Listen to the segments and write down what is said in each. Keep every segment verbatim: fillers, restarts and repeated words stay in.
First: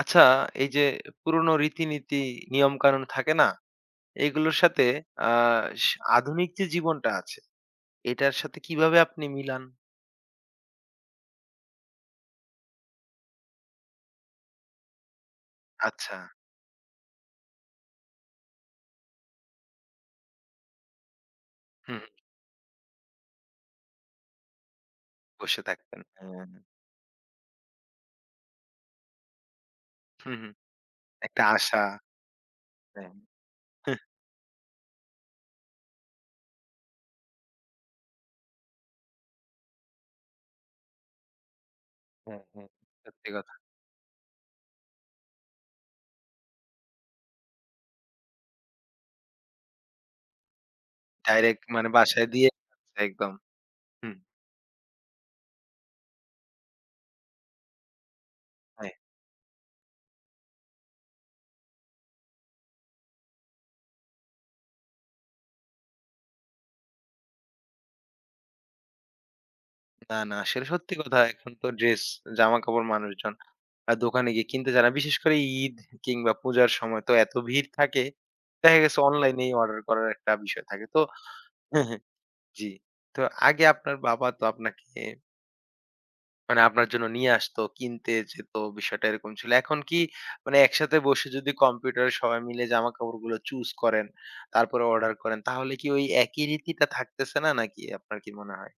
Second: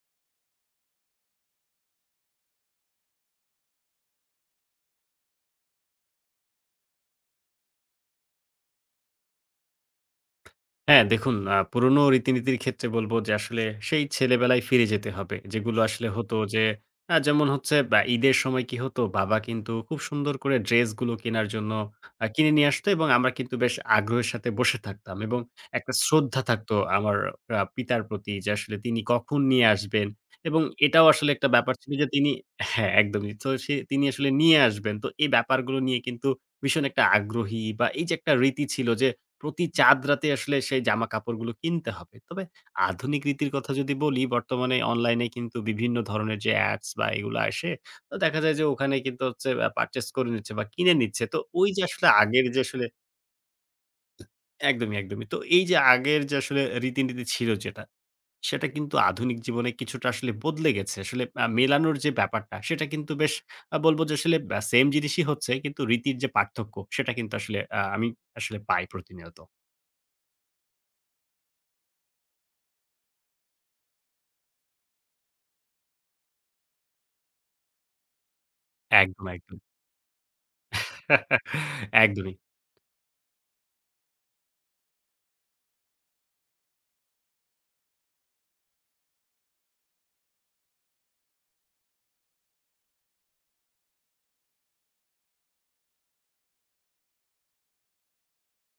আচ্ছা, এই যে পুরনো রীতিনীতি, নিয়মকানুন থাকে না? এগুলোর সাথে আ স আধুনিক যে জীবনটা আছে, এটার সাথে কিভাবে আপনি মিলান? হ্যাঁ, দেখুন আ পুরনো রীতিনীতির ক্ষেত্রে বলব যে আসলে সেই ছেলেবেলায় ফিরে যেতে হবে। যেগুলো আসলে আচ্ছা। হতো যে আ যেমন হচ্ছে বা ঈদের সময় কি হতো বাবা কিন্তু খুব সুন্দর করে ড্রেসগুলো কেনার জন্য হুম, হুম, আ কিনে নিয়ে আসতো এবং আমরা কিন্তু বেশ আগ্রহের সাথে বসে থাকতাম এবং বসে একটা থাকতেন। শ্রদ্ধা হ্যাঁ। থাকতো আমার আ পিতার প্রতি যে আসলে তিনি কখন নিয়ে আসবেন হুম, হুম। এবং এটাও আসলে একটা একটা ব্যাপার আশা। ছিল যে তিনি হ্যাঁ, হ্যাঁ। একদমই। তো সে তিনি আসলে নিয়ে আসবেন। তো এই ব্যাপারগুলো নিয়ে কিন্তু ভীষণ একটা আগ্রহী বা এই যে একটা রীতি ছিল যে প্রতি চাঁদ রাতে আসলে সেই জামা কাপড়গুলো কিনতে হবে। হ্যাঁ, তবে হ্যাঁ। আধুনিক সত্যি রীতির কথা। কথা যদি বলি, বর্তমানে অনলাইনে কিন্তু বিভিন্ন ধরনের যে অ্যাপস বা এগুলো আসে, তো দেখা যায় যে ওখানে কিন্তু হচ্ছে আ পারচেজ করে নিচ্ছে বা কিনে নিচ্ছে। তো ডাইরেক্ট ওই যে মানে আসলে বাসায় আগের দিয়ে যে আসলে একদম। হুম। একদমই, একদমই। তো এই যে আগের যে আসলে রীতিনীতি ছিল যেটা, সেটা হ্যাঁ। কিন্তু আধুনিক জীবনে কিছুটা আসলে বদলে গেছে। আসলে আ মেলানোর যে ব্যাপারটা, সেটা কিন্তু বেশ আ বলব যে আসলে আ সেইম জিনিসই হচ্ছে কিন্তু রীতির যে পার্থক্য, সেটা কিন্তু আসলে আ আমি আসলে পাই প্রতিনিয়ত। না, না আসলে সত্যি কথা। এখন তো ড্রেস, জামাকাপড় মানুষজন আর দোকানে গিয়ে কিনতে চায় না। বিশেষ করে ঈদ কিংবা পূজার সময় তো এত ভিড় থাকে। দেখা গেছে একদম, অনলাইনেই একদম। অর্ডার করার একটা বিষয় থাকে। তো একদমই। জি। তো আগে আপনার বাবা তো আপনাকে মানে আপনার জন্য নিয়ে আসতো, কিনতে যেত, বিষয়টা এরকম ছিল। এখন কি মানে একসাথে বসে যদি কম্পিউটারে সবাই মিলে জামাকাপড়গুলো চুজ করেন, তারপরে অর্ডার করেন, তাহলে কি ওই একই রীতিটা থাকতেছে না নাকি আপনার কি মনে হয়?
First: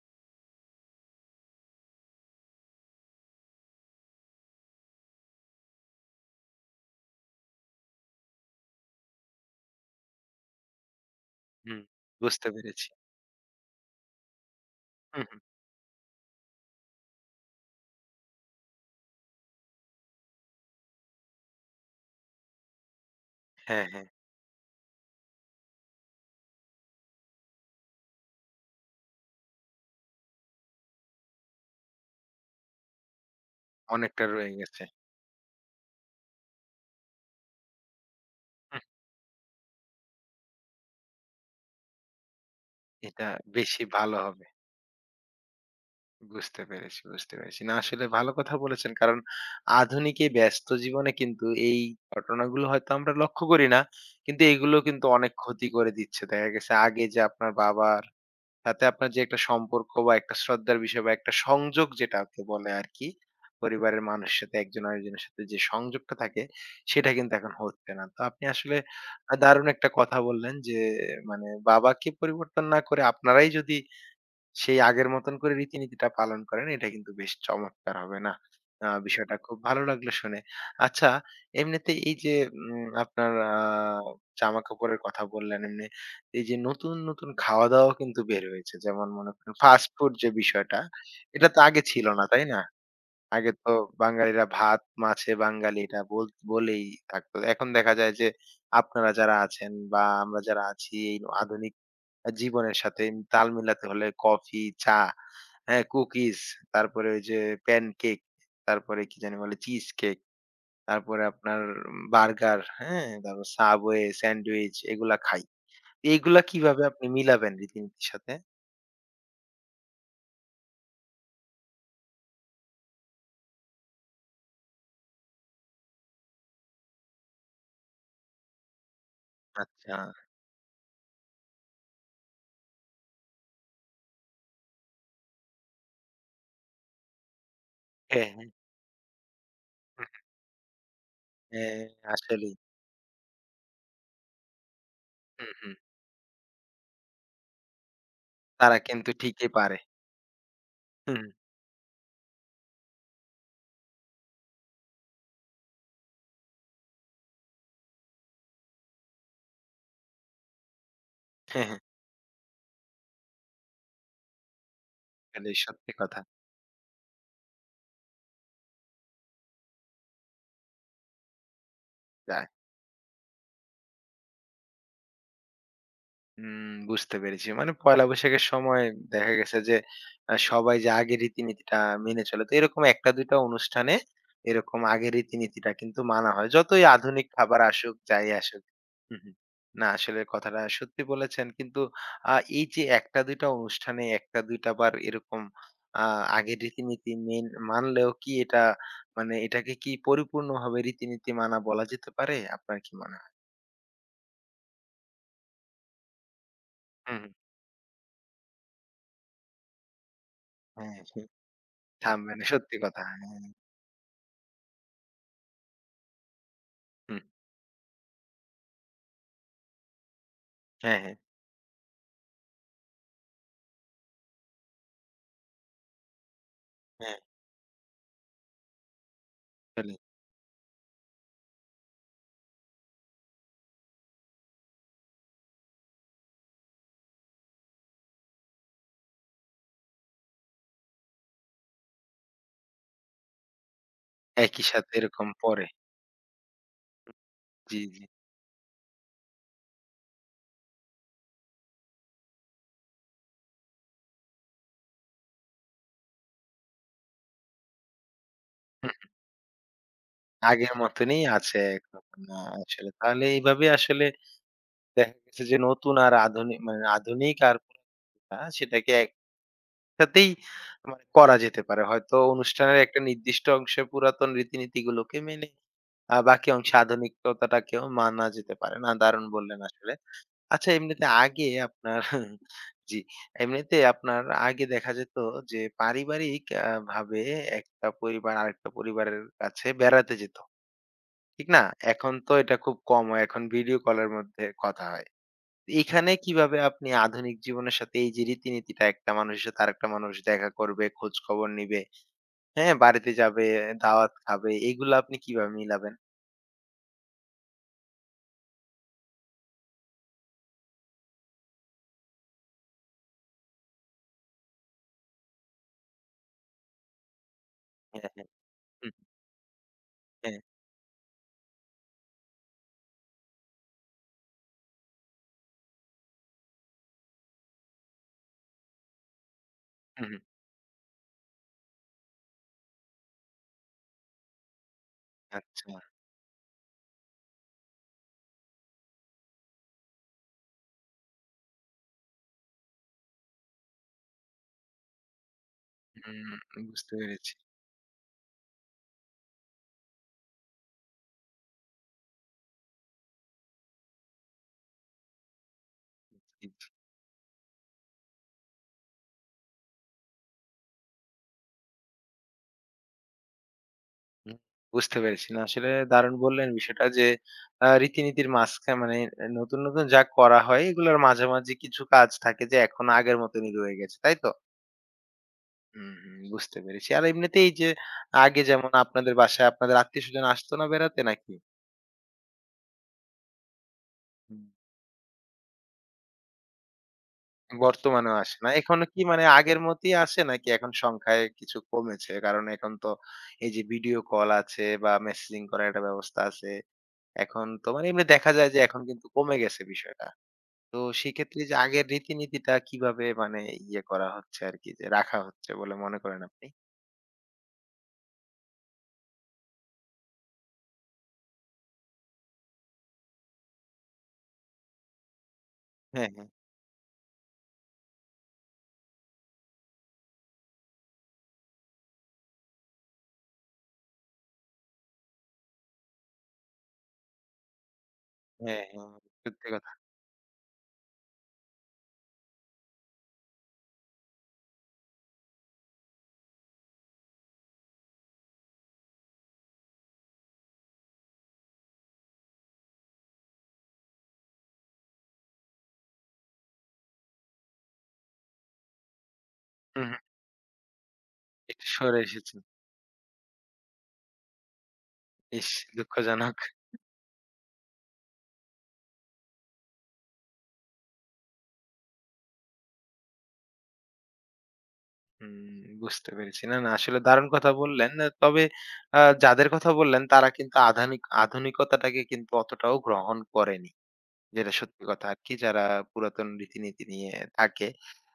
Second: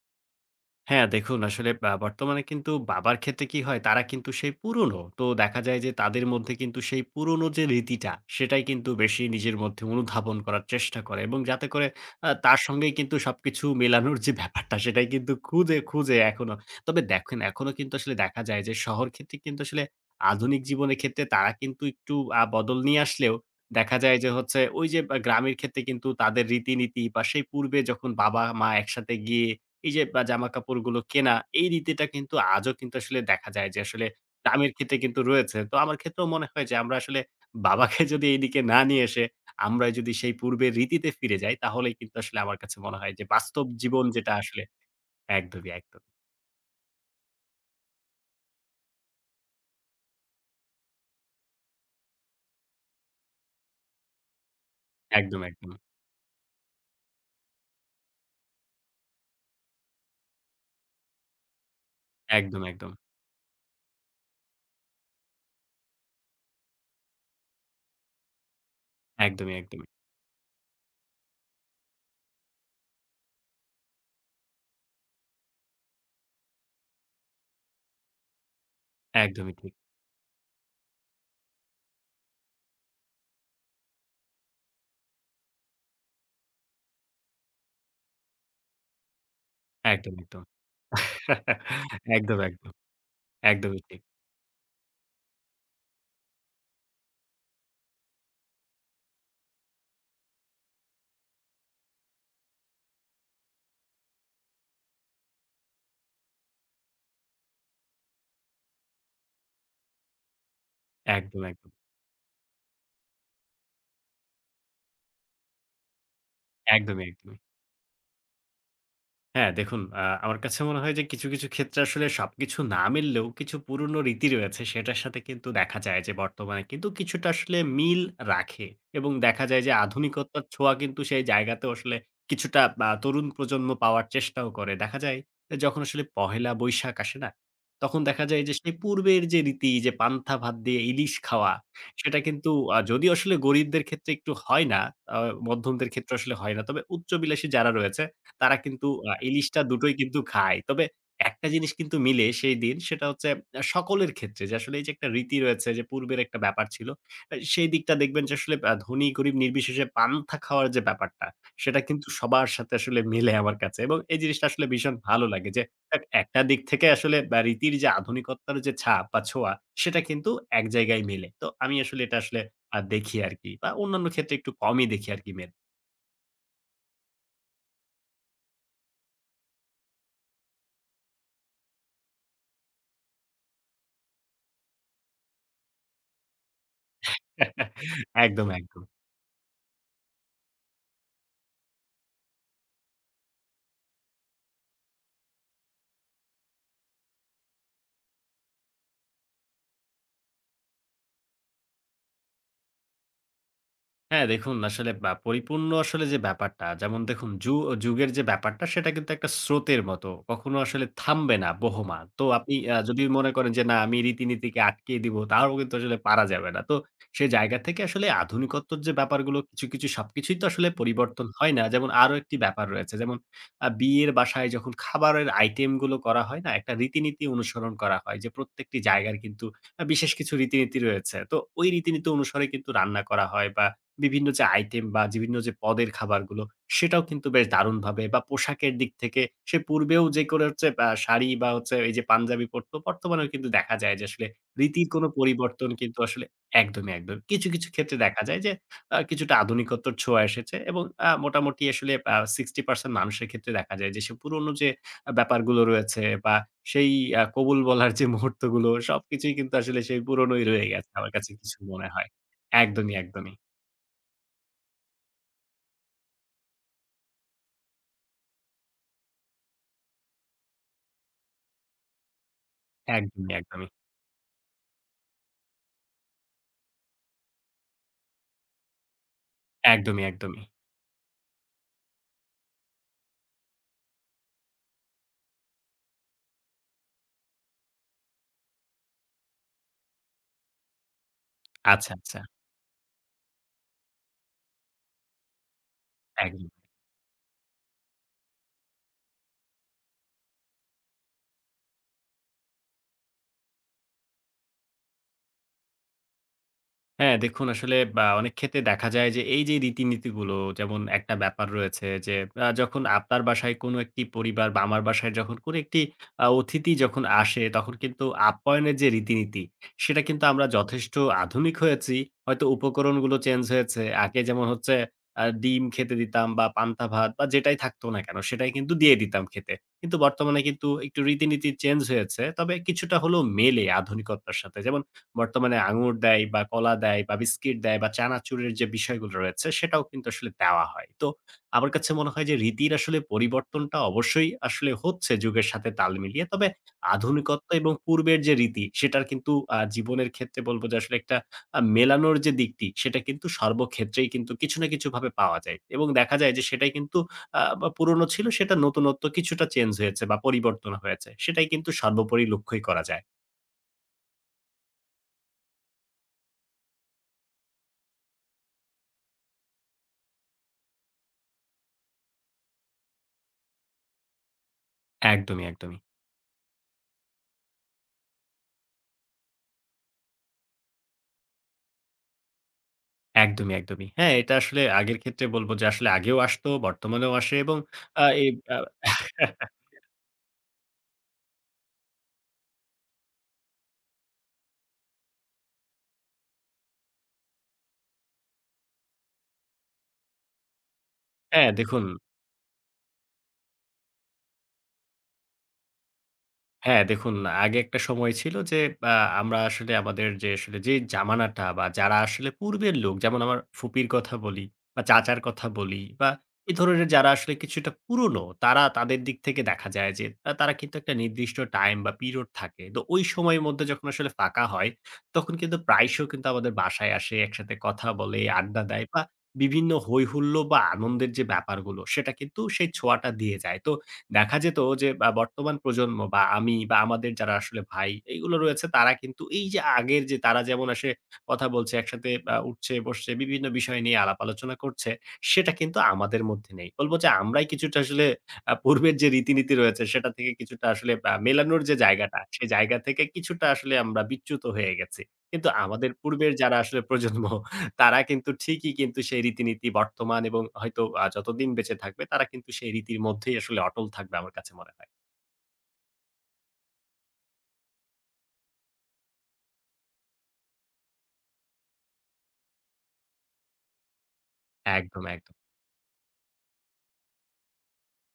হ্যাঁ, দেখুন আসলে বা বর্তমানে কিন্তু বাবার ক্ষেত্রে কি হয় তারা কিন্তু সেই পুরনো। তো দেখা যায় যে তাদের মধ্যে কিন্তু সেই পুরনো যে রীতিটা সেটাই কিন্তু বেশি নিজের মধ্যে অনুধাবন করার চেষ্টা করে এবং যাতে হুম, করে আ বুঝতে তার পেরেছি। সঙ্গেই কিন্তু সবকিছু মেলানোর যে ব্যাপারটা সেটাই হুম, কিন্তু হুম। খুঁজে, খুঁজে এখনো। তবে দেখেন এখনো কিন্তু আসলে দেখা যায় যে শহর ক্ষেত্রিক কিন্তু আসলে আধুনিক জীবনের ক্ষেত্রে তারা কিন্তু একটু আ বদল নিয়ে আসলেও হ্যাঁ, দেখা হ্যাঁ। যায় যে হচ্ছে ওই যে বা গ্রামের ক্ষেত্রে কিন্তু তাদের রীতিনীতি বা সেই পূর্বে যখন বাবা-মা একসাথে গিয়ে এই যে বা জামাকাপড়গুলো কেনা, এই রীতিটা কিন্তু আজও কিন্তু আসলে দেখা যায় যে আসলে অনেকটা রয়ে দামের গেছে। ক্ষেত্রে কিন্তু রয়েছে। তো আমার ক্ষেত্রেও মনে হয় যে আমরা আসলে বাবাকে যদি এইদিকে না হুম, নিয়ে এসে আমরা যদি সেই পূর্বের রীতিতে ফিরে যাই তাহলেই কিন্তু আসলে আমার কাছে মনে হয় যে এটা বাস্তব বেশি জীবন ভালো যেটা হবে। আসলে একদমই, একদম, বুঝতে পেরেছি, বুঝতে পেরেছি। না আসলে ভালো কথা বলেছেন। কারণ আধুনিক এই ব্যস্ত জীবনে কিন্তু এই ঘটনাগুলো হয়তো আমরা লক্ষ্য করি না। কিন্তু এগুলো কিন্তু অনেক একদম, ক্ষতি একদম, করে দিচ্ছে। দেখা গেছে আগে যে আপনার বাবার সাথে আপনার যে একটা সম্পর্ক বা একটা শ্রদ্ধার বিষয় বা একটা সংযোগ যেটাকে একদম, বলে একদম, আরকি। পরিবারের মানুষের সাথে একজন আরেকজনের সাথে যে সংযোগটা থাকে সেটা কিন্তু এখন হচ্ছে না। তো আপনি আসলে আ একদমই, দারুণ একদমই, একটা কথা বললেন যে মানে বাবাকে পরিবর্তন না করে আপনারাই যদি সেই আগের মতন করে রীতিনীতিটা পালন করেন, এটা কিন্তু বেশ চমৎকার হবে, না? আ বিষয়টা একদমই খুব ঠিক। ভালো লাগলো শুনে। আচ্ছা, এমনিতে এই যে উম আপনার আ জামাকাপড়ের কথা বললেন, এমনি এই যে নতুন, নতুন খাওয়া-দাওয়াও কিন্তু বের হয়েছে। যেমন মনে করেন ফাস্ট ফুড একদম, যে একদম। বিষয়টা, এটা তো আগে ছিল না, একদম, তাই না? একদম। আগে তো একদমই ঠিক। বাঙালিরা ভাত মাছে বাঙালি এটা বল বলেই থাকতো। এখন দেখা যায় যে আপনারা যারা আছেন বা আমরা যারা আছি এই আধুনিক জীবনের সাথে তাল মিলাতে হলে কফি, চা, হ্যাঁ? কুকিজ, তারপরে ওই যে প্যানকেক, তারপরে কি জানি বলে? চিজ কেক, তারপরে একদম, আপনার একদম। বার্গার, হ্যাঁ? তারপর সাবওয়ে, স্যান্ডউইচ এগুলা খাই। এইগুলা কিভাবে একদমই, আপনি একদমই। মিলাবেন রীতিনীতির সাথে? হ্যাঁ, দেখুন আ আমার কাছে মনে হয় যে কিছু, কিছু ক্ষেত্রে আসলে সবকিছু না মিললেও কিছু পুরনো রীতি রয়েছে সেটার সাথে কিন্তু দেখা যায় যে বর্তমানে কিন্তু কিছুটা আসলে মিল রাখে এবং দেখা যায় যে আচ্ছা। আধুনিকতার ছোঁয়া কিন্তু সেই জায়গাতেও আসলে কিছুটা আ তরুণ প্রজন্ম পাওয়ার চেষ্টাও করে। দেখা যায় যে যখন আসলে পহেলা বৈশাখ আসে না? তখন দেখা হ্যাঁ, যায় হ্যাঁ। যে সেই পূর্বের যে রীতি যে পান্তা ভাত দিয়ে ইলিশ খাওয়া হ্যাঁ, সেটা কিন্তু আসলেই। আ যদিও আসলে গরিবদের ক্ষেত্রে একটু হয় না, আ হুম, হুম। মধ্যমদের ক্ষেত্রে আসলে হয় না। তবে উচ্চবিলাসী যারা রয়েছে তারা তারা কিন্তু কিন্তু আ ঠিকই ইলিশটা পারে। দুটোই কিন্তু খায়। তবে হুম। একটা জিনিস কিন্তু মিলে সেই দিন সেটা হচ্ছে আ সকলের ক্ষেত্রে যে আসলে এই যে একটা রীতি রয়েছে যে পূর্বের একটা ব্যাপার ছিল। আ সেই দিকটা দেখবেন যে আসলে আ ধনী গরিব নির্বিশেষে পান্তা খাওয়ার যে ব্যাপারটা হ্যাঁ, হ্যাঁ। সেটা কিন্তু সবার সাথে আসলে মিলে আমার কাছে এবং এই জিনিসটা আসলে ভীষণ ভালো লাগে আসলেই যে সত্যি এক কথা। একটা দিক থেকে আসলে বা রীতির যে আধুনিকত্বের যে ছাপ বা ছোঁয়া সেটা কিন্তু এক জায়গায় মেলে। তো আমি আসলে এটা যা আসলে আ দেখি আরকি বা অন্যান্য ক্ষেত্রে একটু কমই দেখি আরকি মেলে। হুম, বুঝতে পেরেছি। মানে পয়লা বৈশাখের সময় দেখা গেছে যে আ সবাই যে আগের রীতিনীতিটা মেনে চলে। তো এরকম এক টা দুই টা অনুষ্ঠানে এরকম আগের রীতিনীতিটা কিন্তু মানা হয়। যতই আধুনিক খাবার আসুক, যাই একদম, আসুক। একদম। হুম, হুম। না আসলে কথাটা সত্যি বলেছেন। কিন্তু আ এই যে এক টা দুই টা অনুষ্ঠানে এক টা দুই টা বার এরকম আ আগের রীতিনীতি মেন মানলেও কি এটা মানে এটাকে কি পরিপূর্ণভাবে রীতিনীতি মানা বলা যেতে পারে? আপনার কি মনে হয়? হ্যাঁ, দেখুন আসলে বা পরিপূর্ণ আসলে যে ব্যাপারটা, যেমন হুম, হুম। দেখুন যু যুগের যে ব্যাপারটা সেটা কিন্তু একটা স্রোতের মতো। কখনো আসলে হ্যাঁ, থামবে না বহমান। তো থামবে না। আপনি সত্যি আ যদি কথা। মনে হ্যাঁ। করেন যে, "না আমি রীতিনীতিকে আটকিয়ে দিব" তাও কিন্তু আসলে পারা যাবে না। তো হুম, সে জায়গা থেকে আসলে আধুনিকত্বর যে ব্যাপারগুলো কিছু, কিছু সবকিছুই তো আসলে হ্যাঁ, হ্যাঁ, পরিবর্তন হয় না। যেমন আরো একটি ব্যাপার রয়েছে। যেমন আ বিয়ের বাসায় যখন খাবারের আইটেমগুলো করা হয় না? একটা হ্যাঁ, রীতিনীতি অনুসরণ করা হয় যে, প্রত্যেকটি জায়গার কিন্তু আ আসলে বিশেষ কিছু রীতিনীতি রয়েছে। তো ওই রীতিনীতি অনুসারে কিন্তু রান্না করা হয় বা বিভিন্ন যে আইটেম বা বিভিন্ন যে পদের খাবারগুলো সেটাও কিন্তু বেশ দারুণভাবে বা পোশাকের দিক থেকে সে পূর্বেও যে করে হচ্ছে আ শাড়ি বা হচ্ছে এই যে পাঞ্জাবি পরতো বর্তমানেও কিন্তু দেখা যায় যে আসলে একই রীতির সাথে কোনো এরকম পড়ে। পরিবর্তন কিন্তু আসলে একদমই, একদমই। কিছু, কিছু জি, ক্ষেত্রে জি। দেখা যায় যে আ কিছুটা আধুনিকত্বর ছোঁয়া এসেছে এবং আ মোটামুটি আসলে আ ষাট শতাংশ মানুষের ক্ষেত্রে দেখা যায় যে সে পুরনো যে আ ব্যাপারগুলো রয়েছে বা সেই আ কবুল বলার যে মুহূর্তগুলো হুম, সবকিছুই কিন্তু আসলে সেই পুরনোই রয়ে আগের গেছে। আমার মতনই কাছে কিছু আছে মনে একদম। হয়। না আসলে একদমই, তাহলে একদমই। এইভাবে আসলে দেখা গেছে যে নতুন আর আধুনিক মানে আধুনিক আর আ সেটাকে একসাথেই মানে করা যেতে পারে। হয়তো অনুষ্ঠানের একটা একদমই, নির্দিষ্ট একদমই। অংশে পুরাতন রীতিনীতিগুলোকে মেনে আ বাকি অংশে আধুনিকতাটাকেও মানা যেতে পারে। না দারুণ বললেন আসলে। একদমই, একদমই। আচ্ছা এমনিতে আগে আপনার জি, এমনিতে আপনার আগে দেখা যেত যে পারিবারিক আ ভাবে একটা পরিবার আরেকটা পরিবারের কাছে বেড়াতে যেত। ঠিক না? আচ্ছা, এখন আচ্ছা। তো এটা খুব কম হয়। এখন ভিডিও কলের মধ্যে কথা হয়। এখানে একদম। কিভাবে আপনি আধুনিক জীবনের সাথে এই যে রীতিনীতিটা একটা মানুষের সাথে আরেকটা মানুষ দেখা করবে, খোঁজ খবর নিবে, হ্যাঁ? বাড়িতে যাবে, দাওয়াত খাবে, এগুলো আপনি কিভাবে মিলাবেন? হ্যাঁ, দেখুন আসলে বা অনেক ক্ষেত্রে দেখা যায় যে এই যে রীতিনীতিগুলো যেমন একটা ব্যাপার রয়েছে যে আ যখন আপনার বাসায় কোনো একটি পরিবার বা আমার বাসায় যখন কোনো একটি আ অতিথি যখন আসে তখন হ্যাঁ, কিন্তু হ্যাঁ। আপ্যায়নের যে হুম, রীতিনীতি সেটা কিন্তু হ্যাঁ। আমরা যথেষ্ট আধুনিক হয়েছি। হয়তো উপকরণগুলো চেঞ্জ হয়েছে। আগে যেমন হচ্ছে আ ডিম খেতে দিতাম বা পান্তা ভাত বা যেটাই থাকতো না কেন সেটাই কিন্তু দিয়ে দিতাম খেতে। কিন্তু হুম, হুম। বর্তমানে কিন্তু একটু রীতিনীতি চেঞ্জ হয়েছে। তবে কিছুটা হলেও মেলে আধুনিকতার সাথে। যেমন বর্তমানে আচ্ছা। আঙুর দেয় বা কলা দেয় বা বিস্কিট দেয় বা চানাচুরের যে বিষয়গুলো রয়েছে সেটাও কিন্তু আসলে দেওয়া হয়। তো আমার কাছে মনে হয় যে রীতির আসলে পরিবর্তনটা অবশ্যই আসলে হচ্ছে যুগের সাথে তাল মিলিয়ে। হুম, তবে বুঝতে পেরেছি। আধুনিকত্ব এবং পূর্বের যে রীতি সেটার কিন্তু আ জীবনের ক্ষেত্রে বলব যে আসলে একটা আ মেলানোর যে দিকটি সেটা কিন্তু সর্বক্ষেত্রেই কিন্তু কিছু না কিছুভাবে পাওয়া যায়। এবং দেখা যায় যে সেটাই কিন্তু আ বা পুরনো ছিল সেটা নতুনত্ব কিছুটা চেঞ্জ হয়েছে বা পরিবর্তন হয়েছে। সেটাই কিন্তু সর্বোপরি লক্ষ্যই করা যায়। হুম, বুঝতে পেরেছি। না আসলে দারুণ বললেন বিষয়টা যে, আ রীতিনীতির মাঝখা মানে নতুন, নতুন যা করা হয় এগুলোর মাঝামাঝি কিছু কাজ থাকে যে এখন আগের মতনই রয়ে গেছে। তাই তো? একদমই, একদমই। হুম, হুম, বুঝতে পেরেছি। আর এমনিতেই এই যে আগে যেমন আপনাদের বাসায় আপনাদের আত্মীয়স্বজন আসতো না বেড়াতে নাকি? একদমই, একদমই। হ্যাঁ, এটা হুম। আসলে আগের ক্ষেত্রে বলব যে আসলে আগেও আসতো, বর্তমানেও আসে এবং আ বর্তমানেও এই আসে না। আ এখনো কি মানে আগের মতই আসে নাকি এখন সংখ্যায় কিছু কমেছে? কারণ এখন তো এই যে ভিডিও কল আছে বা মেসেজিং করার একটা ব্যবস্থা আছে। এখন তো মানে এমনি দেখা যায় যে এখন কিন্তু কমে গেছে বিষয়টা। তো সেক্ষেত্রে হ্যাঁ, যে দেখুন আগের রীতিনীতিটা কিভাবে মানে ইয়ে করা হচ্ছে আরকি যে রাখা হচ্ছে বলে মনে করেন আপনি? হ্যাঁ, দেখুন আগে একটা সময় ছিল যে আ আমরা আসলে আমাদের যে আসলে যে জামানাটা বা যারা আসলে পূর্বের লোক যেমন আমার ফুপির কথা বলি বা চাচার কথা বলি হ্যাঁ, বা হ্যাঁ। এ ধরনের যারা আসলে কিছুটা পুরনো তারা তাদের দিক থেকে দেখা যায় যে আ তারা কিন্তু একটা নির্দিষ্ট টাইম বা পিরিয়ড থাকে। তো ওই সময়ের মধ্যে যখন আসলে ফাঁকা হয় তখন কিন্তু প্রায়শ কিন্তু আমাদের বাসায় আসে, একসাথে কথা বলে, হ্যাঁ, আড্ডা দেয় হ্যাঁ, বা সত্যি কথা। বিভিন্ন হই হুল্লোড় বা আনন্দের যে ব্যাপারগুলো সেটা কিন্তু সেই ছোঁয়াটা দিয়ে যায়। তো দেখা যেত যে বা বর্তমান প্রজন্ম বা আমি বা আমাদের যারা আসলে ভাই এইগুলো রয়েছে তারা কিন্তু এই যে আগের যে তারা যেমন আসে কথা বলছে একসাথে আ উঠছে বসছে বিভিন্ন বিষয় নিয়ে আলাপ আলোচনা করছে সেটা কিন্তু আমাদের মধ্যে নেই। বলব যে আমরাই কিছুটা আসলে আ পূর্বের যে রীতিনীতি রয়েছে হুম, হুম। সেটা থেকে কিছুটা আসলে আ মেলানোর একটু যে সরে জায়গাটা এসেছেন। সেই জায়গা থেকে কিছুটা আসলে আমরা বিচ্যুত হয়ে গেছি। কিন্তু ইস! আমাদের পূর্বের দুঃখজনক। যারা আসলে প্রজন্ম তারা কিন্তু ঠিকই কিন্তু সেই রীতিনীতি বর্তমান এবং হয়তো আ যতদিন বেঁচে থাকবে তারা কিন্তু সেই রীতির মধ্যেই আসলে অটল থাকবে আমার কাছে মনে হয়। হুম, বুঝতে পেরেছি। না, না আসলে দারুণ কথা বললেন। আ তবে আ যাদের কথা বললেন তারা কিন্তু আধানিক আধুনিকতাটাকে কিন্তু অতটাও গ্রহণ করেনি। যেটা সত্যি একদম, কথা এক আরকি যারা পুরাতন রীতিনীতি নিয়ে থাকে।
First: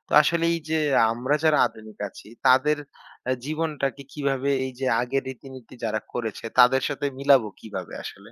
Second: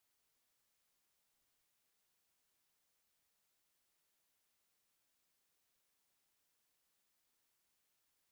তো আসলে এই যে আমরা যারা আধুনিক আছি তাদের আ জীবনটাকে কিভাবে এই যে আগের রীতিনীতি যারা করেছে তাদের সাথে মিলাবো কিভাবে আসলে?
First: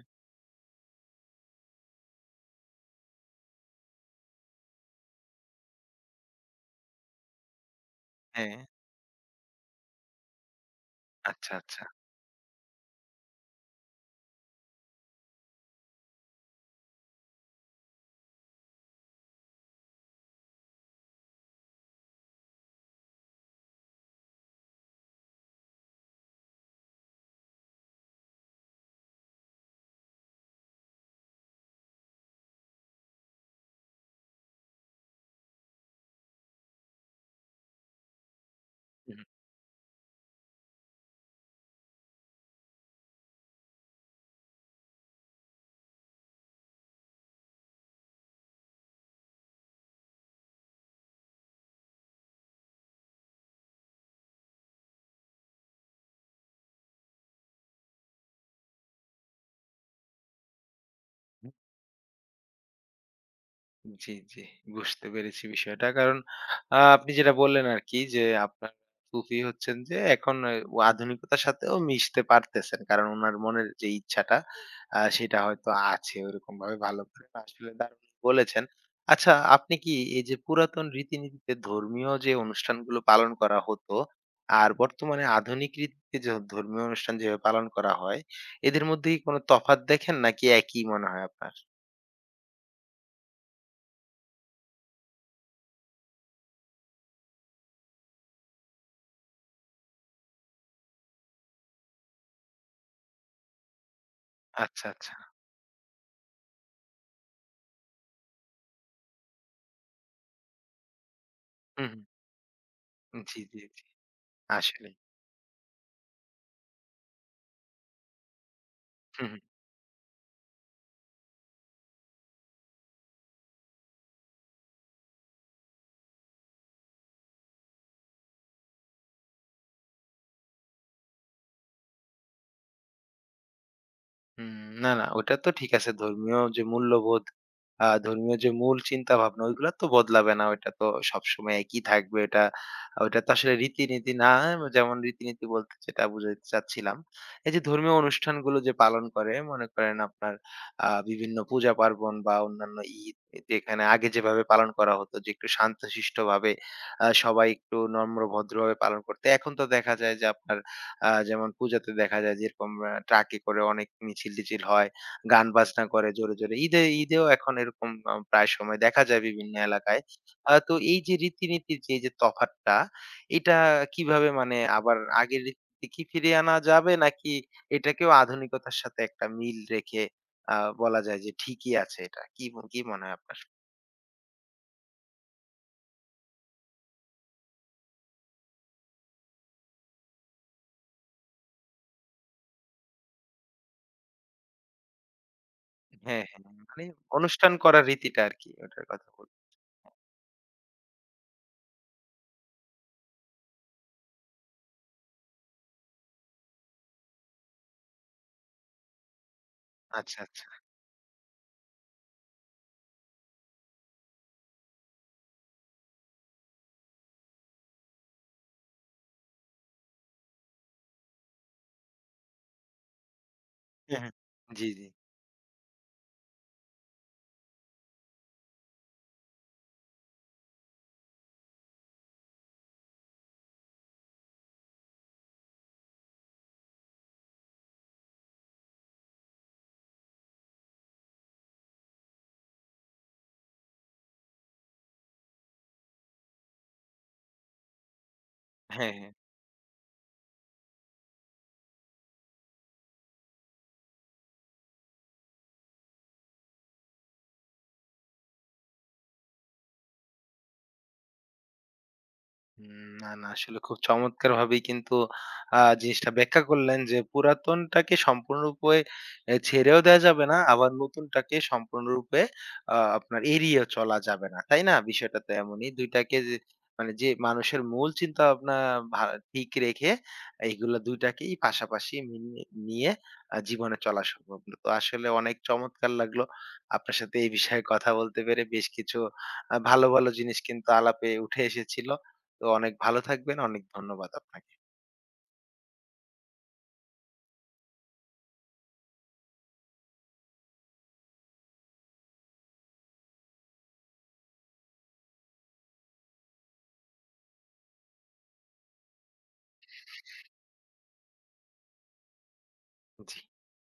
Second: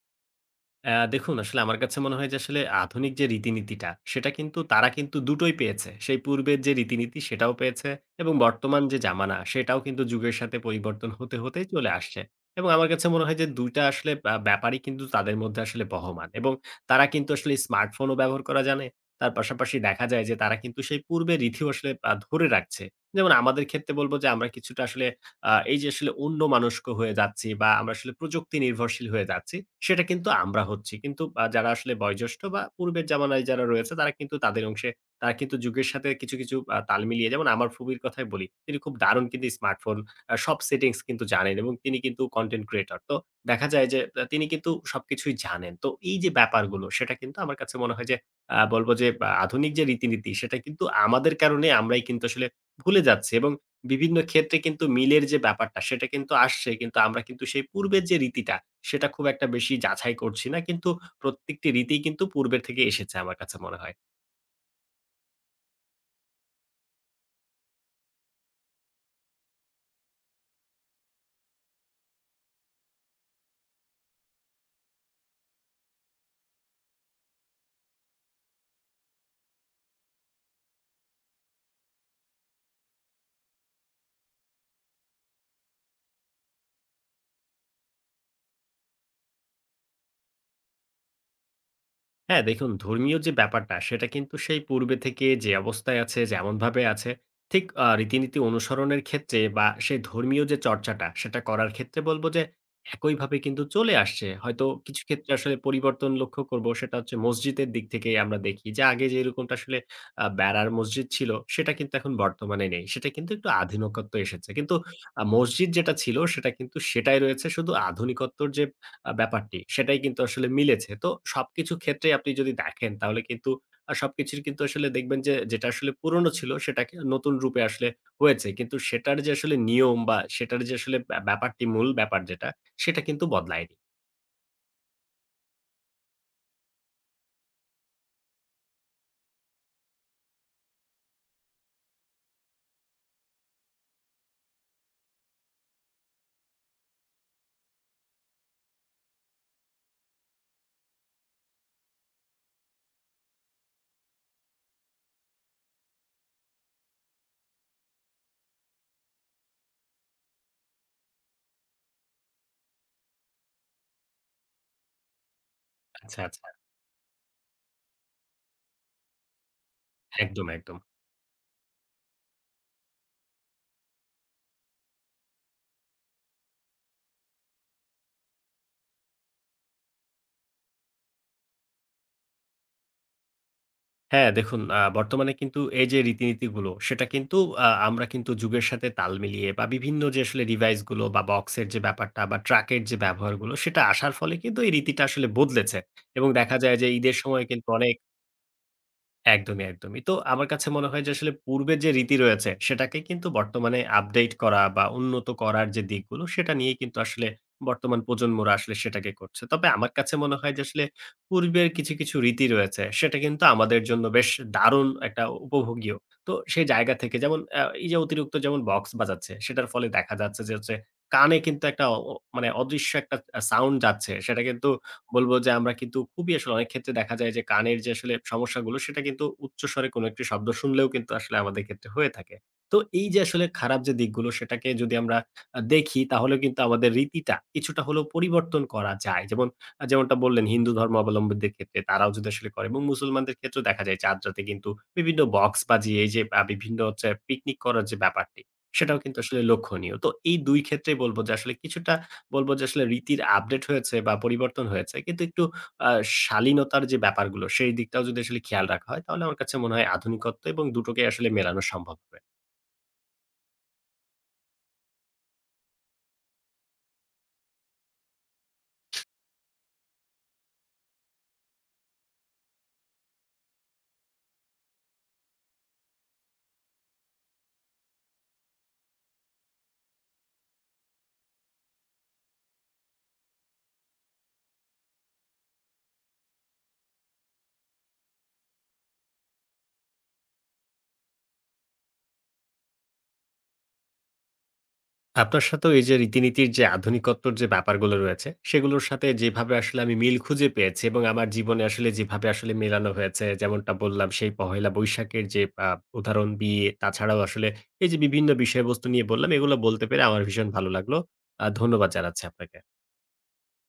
অ্যা দেখুন আসলে আমার কাছে মনে হয় যে আসলে আধুনিক যে রীতিনীতিটা, সেটা কিন্তু তারা কিন্তু দুটোই পেয়েছে। সেই পূর্বের যে রীতিনীতি সেটাও পেয়েছে এবং হ্যাঁ, বর্তমান যে জামানা সেটাও কিন্তু যুগের সাথে পরিবর্তন হতে, আচ্ছা, হতেই আচ্ছা। চলে আসছে। এবং আমার কাছে মনে হয় যে দুই টা আসলে ব্যা ব্যাপারই কিন্তু তাদের মধ্যে আসলে বহমান। এবং তারা কিন্তু আসলে স্মার্টফোনও ব্যবহার করা জানে। তার পাশাপাশি দেখা যায় যে তারা কিন্তু সেই পূর্বের রীতিও আসলে আ ধরে রাখছে। যেমন আমাদের ক্ষেত্রে বলব যে আমরা কিছুটা আসলে আ এই যে আসলে অন্য মানস্ক হয়ে যাচ্ছি বা আমরা আসলে প্রযুক্তি নির্ভরশীল হয়ে যাচ্ছি, সেটা কিন্তু আমরা হচ্ছি। কিন্তু আ যারা আসলে বয়োজ্যেষ্ঠ বা পূর্বের জামানায় যারা রয়েছে তারা কিন্তু তাদের অংশে তারা কিন্তু যুগের সাথে কিছু, কিছু আ তাল মিলিয়ে যেমন আমার ফুপির কথাই বলি। তিনি খুব দারুণ কিন্তু স্মার্টফোন আ সব সেটিংস কিন্তু জানেন এবং তিনি কিন্তু কনটেন্ট ক্রিয়েটর। তো দেখা যায় যে আ তিনি কিন্তু সবকিছুই জানেন। তো এই যে ব্যাপারগুলো সেটা কিন্তু আমার কাছে মনে হয় যে আ বলব যে আ আধুনিক যে রীতিনীতি সেটা কিন্তু আমাদের কারণে আমরাই কিন্তু আসলে ভুলে যাচ্ছি এবং বিভিন্ন ক্ষেত্রে কিন্তু মিলের যে ব্যাপারটা সেটা কিন্তু আসছে। কিন্তু আমরা কিন্তু সেই পূর্বের যে রীতিটা সেটা খুব একটা বেশি যাচাই করছি না। কিন্তু প্রত্যেকটি রীতিই কিন্তু পূর্বের থেকে এসেছে আমার কাছে মনে হয়। জি, জি। বুঝতে পেরেছি বিষয়টা। কারণ আ আপনি যেটা বললেন আরকি যে, আপনার ফুফি হচ্ছেন যে এখন আহ, ও আধুনিকতার সাথেও মিশতে পারতেছেন। কারণ উনার মনের যে ইচ্ছাটা আ সেটা হয়তো আছে ওরকমভাবে ভালো করে। আসলে দারুণ বলেছেন। আচ্ছা, আপনি কি এই যে পুরাতন রীতিনীতিতে ধর্মীয় যে অনুষ্ঠানগুলো পালন করা হতো, আর বর্তমানে আধুনিক রীতিতে যে ধর্মীয় অনুষ্ঠান যেভাবে পালন করা হয়, এদের মধ্যে কি কোনো তফাৎ দেখেন নাকি একই মনে হয় আপনার? হ্যাঁ, দেখুন ধর্মীয় যে ব্যাপারটা সেটা কিন্তু সেই পূর্বে থেকে যে অবস্থায় আছে, যেমনভাবে আছে ঠিক আ রীতিনীতি অনুসরণের ক্ষেত্রে বা সেই ধর্মীয় যে চর্চাটা সেটা করার ক্ষেত্রে বলব যে একইভাবে কিন্তু চলে আসছে। হয়তো আচ্ছা, কিছু আচ্ছা। ক্ষেত্রে আসলে পরিবর্তন লক্ষ্য করব সেটা হচ্ছে মসজিদের দিক থেকেই আমরা দেখি যে আগে যেরকমটা আসলে আ বেড়ার মসজিদ ছিল সেটা হুম, কিন্তু হুম। এখন বর্তমানে নেই। সেটা কিন্তু জি, একটু জি। আধুনিকত্ব এসেছে। কিন্তু আসলেই। আ মসজিদ যেটা ছিল সেটা কিন্তু সেটাই রয়েছে। শুধু আধুনিকত্বর যে আ হুম, হুম। ব্যাপারটি সেটাই কিন্তু আসলে মিলেছে। তো সবকিছু ক্ষেত্রেই আপনি যদি দেখেন তাহলে কিন্তু আ সবকিছুর কিন্তু আসলে দেখবেন যে যেটা আসলে পুরনো ছিল সেটাকে নতুন রূপে আসলে হয়েছে। কিন্তু সেটার যে আসলে নিয়ম বা সেটার যে আসলে ব্যা ব্যাপারটি মূল ব্যাপার যেটা সেটা কিন্তু বদলায়নি। হুম, না, না ওটা তো ঠিক আছে। ধর্মীয় যে মূল্যবোধ, আ ধর্মীয় যে মূল চিন্তা ভাবনা ওইগুলা তো বদলাবে না। ওইটা তো সবসময় একই থাকবে। ওটা, ওটা তো আসলে রীতিনীতি না। যেমন রীতিনীতি বলতে যেটা বুঝাইতে চাচ্ছিলাম। এই যে ধর্মীয় অনুষ্ঠানগুলো যে পালন করে মনে করেন আপনার আ বিভিন্ন পূজা পার্বণ বা অন্যান্য ঈদ যেখানে আগে যেভাবে পালন করা হতো যে একটু শান্তশিষ্টভাবে আ সবাই একটু নম্র ভদ্রভাবে পালন করত। এখন তো দেখা যায় যে আপনার আ যেমন পূজাতে দেখা যায় যেরকম আ ট্রাকে করে অনেক মিছিল-টিছিল হয়। গান বাজনা করে আচ্ছা, জোরে, আচ্ছা। জোরে। ঈদে ঈদেও এখন এরকম আ প্রায় সময় দেখা যায় বিভিন্ন এলাকায়। একদম, আ তো একদম। এই যে রীতিনীতির যে, যে তফাৎটা, এটা কিভাবে মানে আবার আগের রীতিতে কি ফিরিয়ে আনা যাবে? নাকি এটাকেও আধুনিকতার সাথে একটা মিল রেখে আ বলা যায় যে ঠিকই আছে এটা। কি ম কি মনে হয় আপনার? হ্যাঁ, দেখুন আ বর্তমানে কিন্তু এই যে রীতিনীতিগুলো সেটা কিন্তু আ আমরা কিন্তু যুগের সাথে তাল মিলিয়ে বা বিভিন্ন যে আসলে ডিভাইস গুলো বা বক্সের যে ব্যাপারটা বা ট্রাকের যে ব্যবহারগুলো সেটা আসার ফলে কিন্তু এই রীতিটা আসলে বদলেছে। হ্যাঁ, এবং হ্যাঁ। দেখা যায় মানে যে ঈদের সময় অনুষ্ঠান কিন্তু করার অনেক রীতিটা আরকি ওটার কথা বল একদমই, একদমই। তো আমার কাছে মনে হয় যে আসলে পূর্বের যে রীতি রয়েছে সেটাকে কিন্তু বর্তমানে আপডেট করা বা উন্নত করার যে দিকগুলো সেটা নিয়ে কিন্তু আসলে বর্তমান প্রজন্মরা আসলে সেটাকে করছে। তবে আমার কাছে আচ্ছা, মনে আচ্ছা। হয় যে আসলে পূর্বের কিছু, কিছু রীতি রয়েছে সেটা কিন্তু আমাদের জন্য বেশ দারুণ একটা উপভোগীয়। তো সেই জায়গা থেকে যেমন আ এই যে অতিরিক্ত যেমন বক্স বাজাচ্ছে সেটার ফলে দেখা যাচ্ছে যে হচ্ছে কানে কিন্তু একটা অ মানে অদৃশ্য একটা আ সাউন্ড হ্যাঁ, হ্যাঁ। যাচ্ছে সেটা জি, কিন্তু জি। বলব যে আমরা কিন্তু খুবই আসলে অনেক ক্ষেত্রে দেখা যায় যে কানের যে আসলে সমস্যাগুলো সেটা কিন্তু উচ্চস্বরে কোনো একটি শব্দ শুনলেও কিন্তু আসলে আমাদের ক্ষেত্রে হয়ে থাকে। তো এই যে আসলে খারাপ যে দিকগুলো সেটাকে যদি আমরা আ দেখি তাহলে কিন্তু আমাদের রীতিটা কিছুটা হলেও পরিবর্তন করা যায়। যেমন আ যেমনটা বললেন হিন্দু ধর্মাবলম্বীদের ক্ষেত্রে তারাও যদি আসলে করে এবং মুসলমানদের ক্ষেত্রেও দেখা যায় চাঁদ রাতে কিন্তু বিভিন্ন বক্স বাজিয়ে এই যে আ বিভিন্ন হচ্ছে পিকনিক করার যে ব্যাপারটি হ্যাঁ, সেটাও হ্যাঁ। কিন্তু আসলে লক্ষণীয়। তো এই দুই ক্ষেত্রেই বলব যে আসলে কিছুটা বলব যে আসলে রীতির আপডেট হয়েছে বা পরিবর্তন হয়েছে। কিন্তু একটু আ শালীনতার যে ব্যাপারগুলো সেই দিকটাও যদি আসলে খেয়াল রাখা হয় তাহলে আমার কাছে মনে হয় আধুনিকত্ব এবং দুটোকে আসলে মেলানো সম্ভব হবে। উম না, না আসলে খুব চমৎকারভাবেই কিন্তু আ জিনিসটা ব্যাখ্যা করলেন যে পুরাতনটাকে সম্পূর্ণরূপে এ ছেড়েও দেয়া যাবে না, আবার নতুনটাকে সম্পূর্ণরূপে আ আপনার এড়িয়েও চলা যাবে না। তাই না? বিষয়টা তো এমনই। দুই টাকে যে মানে যে মানুষের মূল চিন্তাভাবনা ভা ঠিক রেখে এইগুলা দুই টাকেই পাশাপাশি মিলিয়ে নিয়ে আ জীবনে চলা সম্ভব। না। তো আসলে অনেক চমৎকার লাগলো আপনার সাথে এই বিষয়ে কথা বলতে পেরে। বেশ কিছু আ ভালো, ভালো জিনিস কিন্তু আলাপে উঠে এসেছিল। তো অনেক ভালো থাকবেন। অনেক ধন্যবাদ আপনাকে। আপনার সাথেও এই যে রীতিনীতির যে আধুনিকত্বর যে ব্যাপারগুলো রয়েছে সেগুলোর সাথে যেভাবে আসলে আমি মিল খুঁজে পেয়েছি এবং আমার জীবনে আসলে যেভাবে আসলে মেলানো হয়েছে যেমনটা বললাম সেই পহেলা বৈশাখের যে আ উদাহরণ দিয়ে তাছাড়াও আসলে এই যে বিভিন্ন বিষয়বস্তু নিয়ে বললাম এগুলো বলতে পেরে আমার ভীষণ ভালো লাগলো। আ ধন্যবাদ জানাচ্ছি আপনাকে। জি।